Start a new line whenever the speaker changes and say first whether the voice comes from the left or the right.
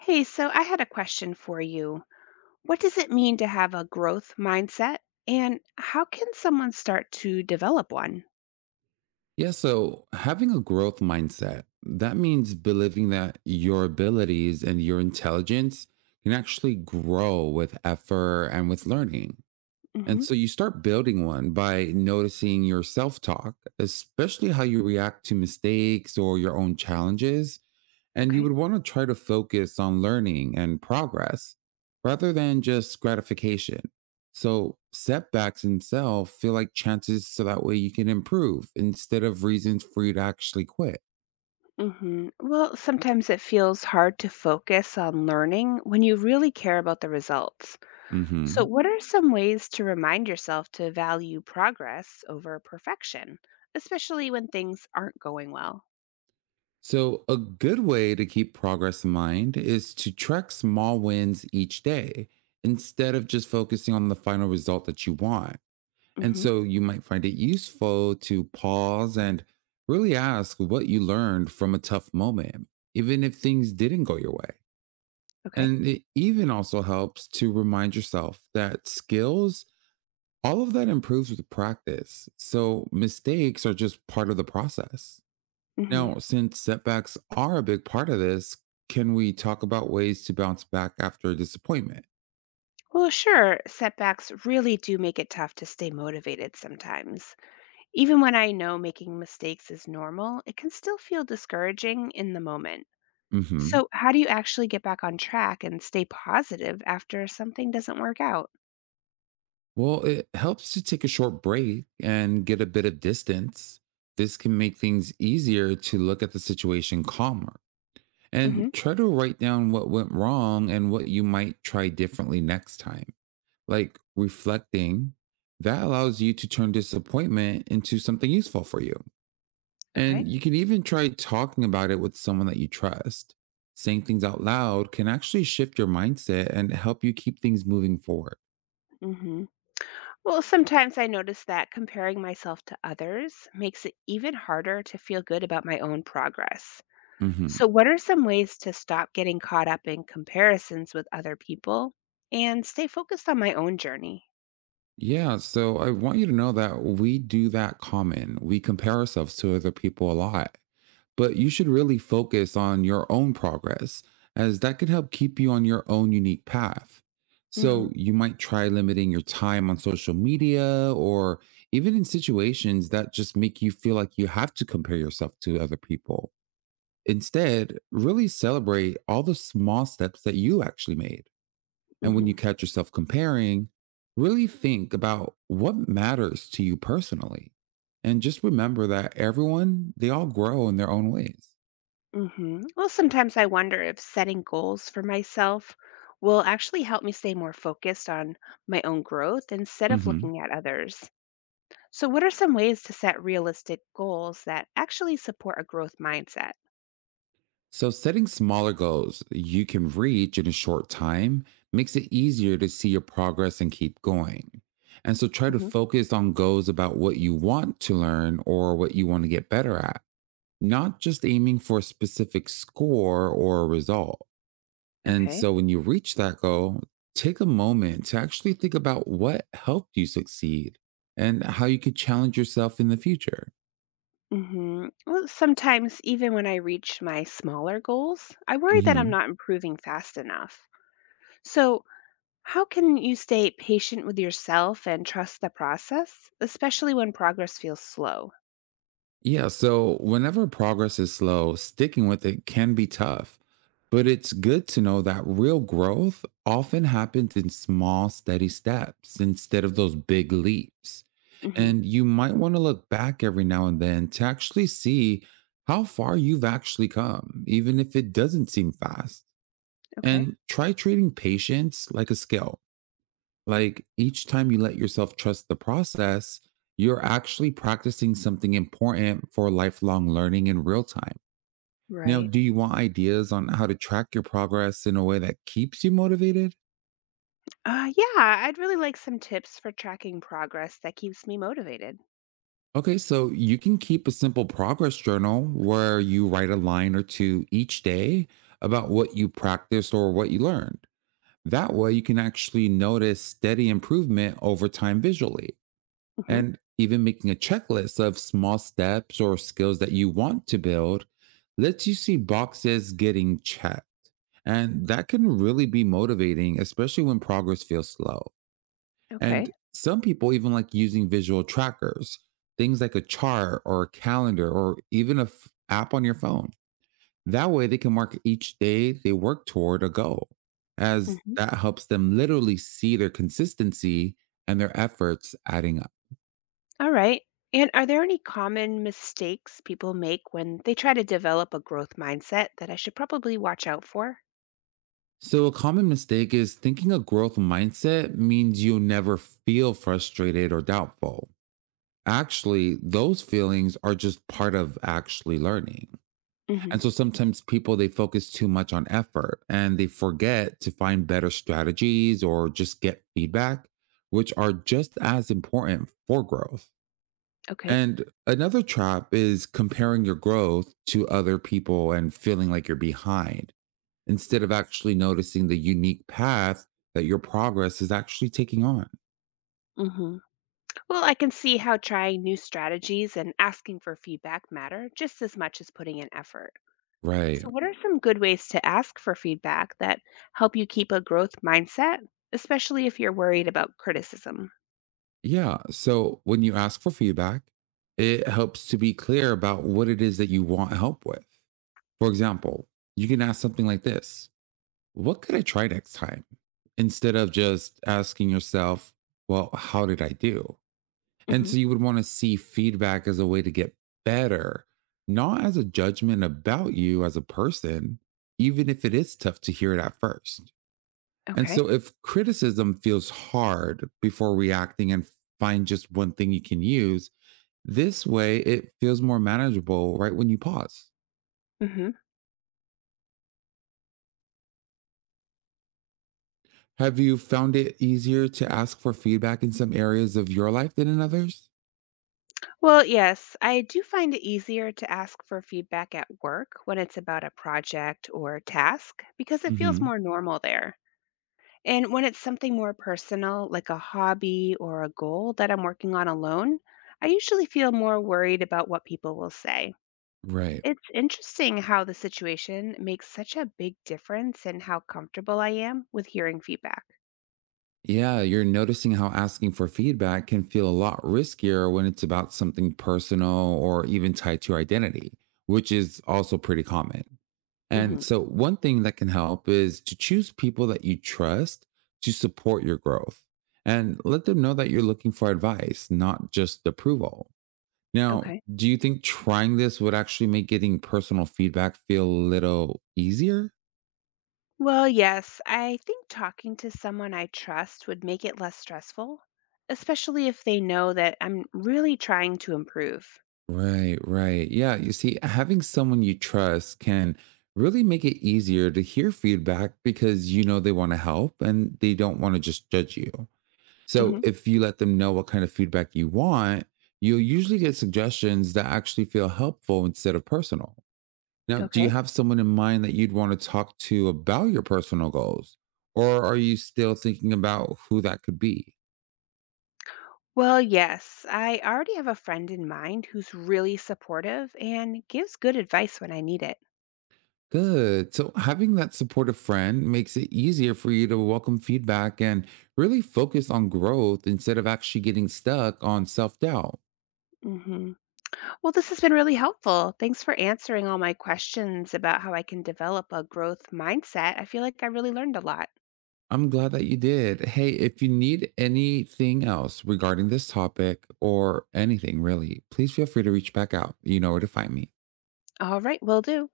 left: Hey, so I had a question for you. What does it mean to have a growth mindset? And how can someone start to develop one?
right: Yeah, so having a growth mindset, that means believing that your abilities and your intelligence can actually grow with effort and with learning. And
left: Hmm
right: so you start building one by noticing your self talk, especially how you react to mistakes or your own challenges, and you
left: Okay.
right: would want to try to focus on learning and progress rather than just gratification. So setbacks themselves feel like chances so that way you can improve instead of reasons for you to actually quit.
left: hmm Well, sometimes it feels hard to focus on learning when you really care about the results. So,
right: Hmm.
left: what are some ways to remind yourself to value progress over perfection, especially when things aren't going well?
right: So, a good way to keep progress in mind is to track small wins each day instead of just focusing on the final result that you want. And
left: Hmm
right: so you might find it useful to pause and really ask what you learned from a tough moment, even if things didn't go your way.
left: Okay.
right: And it even also helps to remind yourself that skills, all of that improves with practice. So mistakes are just part of the process.
left: hmm
right: Now, since setbacks are a big part of this, can we talk about ways to bounce back after a disappointment?
left: Well, sure, setbacks really do make it tough to stay motivated sometimes. Even when I know making mistakes is normal, it can still feel discouraging in the moment.
right: Hmm.
left: So, how do you actually get back on track and stay positive after something doesn't work out?
right: Well, it helps to take a short break and get a bit of distance. This can make things easier to look at the situation calmer and
left: Hmm
right: try to write down what went wrong and what you might try differently next time. Like reflecting, that allows you to turn disappointment into something useful for you.
left: Okay.
right: And you can even try talking about it with someone that you trust. Saying things out loud can actually shift your mindset and help you keep things moving forward.
left: hmm Well, sometimes I notice that comparing myself to others makes it even harder to feel good about my own progress.
right: Mhm.
left: So, what are some ways to stop getting caught up in comparisons with other people and stay focused on my own journey?
right: Yeah, so I want you to know that we do that common. We compare ourselves to other people a lot, but you should really focus on your own progress, as that can help keep you on your own unique path.
left: Hmm
right: So you might try limiting your time on social media or even in situations that just make you feel like you have to compare yourself to other people. Instead, really celebrate all the small steps that you actually made. And when you
left: hmm
right: catch yourself comparing, really think about what matters to you personally. And just remember that everyone, they all grow in their own ways.
left: hmm Well, sometimes I wonder if setting goals for myself will actually help me stay more focused on my own growth instead of
right: Hmm.
left: looking at others. So, what are some ways to set realistic goals that actually support a growth mindset?
right: So, setting smaller goals you can reach in a short time makes it easier to see your progress and keep going. And so, try to
left: Hmm
right: focus on goals about what you want to learn or what you want to get better at, not just aiming for a specific score or a result. And
left: Okay.
right: so when you reach that goal, take a moment to actually think about what helped you succeed and how you could challenge yourself in the future.
left: hmm Well, sometimes even when I reach my smaller goals, I worry that
right: Hmm.
left: I'm not improving fast enough. So, how can you stay patient with yourself and trust the process, especially when progress feels slow?
right: Yeah, so whenever progress is slow, sticking with it can be tough. But it's good to know that real growth often happens in small, steady steps instead of those big leaps.
left: Hmm
right: And you might want to look back every now and then to actually see how far you've actually come, even if it doesn't seem fast.
left: Okay.
right: And try treating patience like a skill. Like each time you let yourself trust the process, you're actually practicing something important for lifelong learning in real time. Now,
left: Right.
right: do you want ideas on how to track your progress in a way that keeps you motivated?
left: Yeah, I'd really like some tips for tracking progress that keeps me motivated.
right: Okay, so you can keep a simple progress journal where you write a line or two each day about what you practiced or what you learned. That way, you can actually notice steady improvement over time visually.
left: Hmm
right: And even making a checklist of small steps or skills that you want to build lets you see boxes getting checked. And that can really be motivating, especially when progress feels slow. And
left: Okay.
right: some people even like using visual trackers, things like a chart or a calendar or even a app on your phone. That way they can mark each day they work toward a goal, as
left: hmm
right: that helps them literally see their consistency and their efforts adding up.
left: All right. And are there any common mistakes people make when they try to develop a growth mindset that I should probably watch out for?
right: So, a common mistake is thinking a growth mindset means you'll never feel frustrated or doubtful. Actually, those feelings are just part of actually learning.
left: Hmm
right: And so sometimes people they focus too much on effort and they forget to find better strategies or just get feedback, which are just as important for growth.
left: Okay.
right: And another trap is comparing your growth to other people and feeling like you're behind instead of actually noticing the unique path that your progress is actually taking on.
left: hmm Well, I can see how trying new strategies and asking for feedback matter just as much as putting in effort.
right: Right.
left: So, what are some good ways to ask for feedback that help you keep a growth mindset, especially if you're worried about criticism?
right: Yeah. So when you ask for feedback, it helps to be clear about what it is that you want help with. For example, you can ask something like this: what could I try next time? Instead of just asking yourself, well, how did I do? And
left: Hmm
right: so you would want to see feedback as a way to get better, not as a judgment about you as a person, even if it is tough to hear it at first. And
left: Okay.
right: so, if criticism feels hard before reacting and find just one thing you can use, this way it feels more manageable right when you pause.
left: hmm
right: Have you found it easier to ask for feedback in some areas of your life than in others?
left: Well, yes, I do find it easier to ask for feedback at work when it's about a project or task because it feels
right: Hmm.
left: more normal there. And when it's something more personal, like a hobby or a goal that I'm working on alone, I usually feel more worried about what people will say.
right: Right.
left: It's interesting how the situation makes such a big difference in how comfortable I am with hearing feedback.
right: Yeah, you're noticing how asking for feedback can feel a lot riskier when it's about something personal or even tied to your identity, which is also pretty common. And
left: Hmm
right: so, one thing that can help is to choose people that you trust to support your growth and let them know that you're looking for advice, not just approval. Now,
left: Okay.
right: do you think trying this would actually make getting personal feedback feel a little easier?
left: Well, yes, I think talking to someone I trust would make it less stressful, especially if they know that I'm really trying to improve.
right: Right, right. Yeah, you see, having someone you trust can really make it easier to hear feedback because you know they want to help and they don't want to just judge you. So
left: Hmm
right: if you let them know what kind of feedback you want, you'll usually get suggestions that actually feel helpful instead of personal. Now, do you
left: Okay.
right: have someone in mind that you'd want to talk to about your personal goals? Or are you still thinking about who that could be?
left: Well, yes, I already have a friend in mind who's really supportive and gives good advice when I need it.
right: Good. So having that supportive friend makes it easier for you to welcome feedback and really focus on growth instead of actually getting stuck on self doubt.
left: Hmm Well, this has been really helpful. Thanks for answering all my questions about how I can develop a growth mindset. I feel like I really learned a lot.
right: I'm glad that you did. Hey, if you need anything else regarding this topic or anything really, please feel free to reach back out. You know where to find me.
left: All right, will do.